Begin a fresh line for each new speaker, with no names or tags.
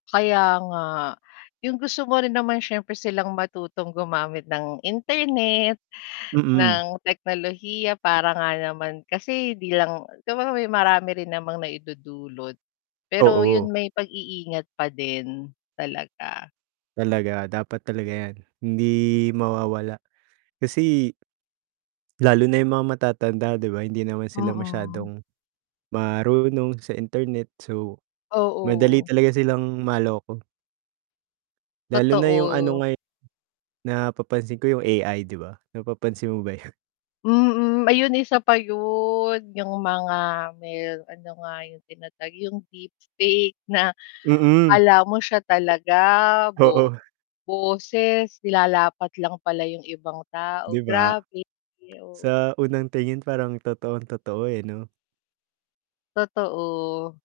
Kaya nga. Yung gusto mo rin naman siyempre silang matutong gumamit ng internet,
Mm.
ng teknolohiya para nga naman kasi 'di lang siyempre may marami rin namang naidudulot, pero yun
Oo.
may pag-i-ingat pa din talaga.
Talaga, dapat talaga 'yan hindi mawawala kasi lalo na yung mga matatanda, 'di ba, hindi naman sila
Mm.
masyadong marunong sa internet, so, madali
Oo.
talaga silang maloko. Lalo na yung ano
Totoo.
ngayon napapansin ko yung AI 'di ba, napapansin mo ba yun?
Mm, ayun isa pa yun, yung mga may ano nga yung tinatawag, yung deep fake na
Mm.
akala mo siya talaga, bo
Oo.
boses nilalapat lang pala yung ibang
'Di
tao.
ba?
Grabe, oo.
Sa unang tingin parang totoong totoo, eh, 'no?
Totoo.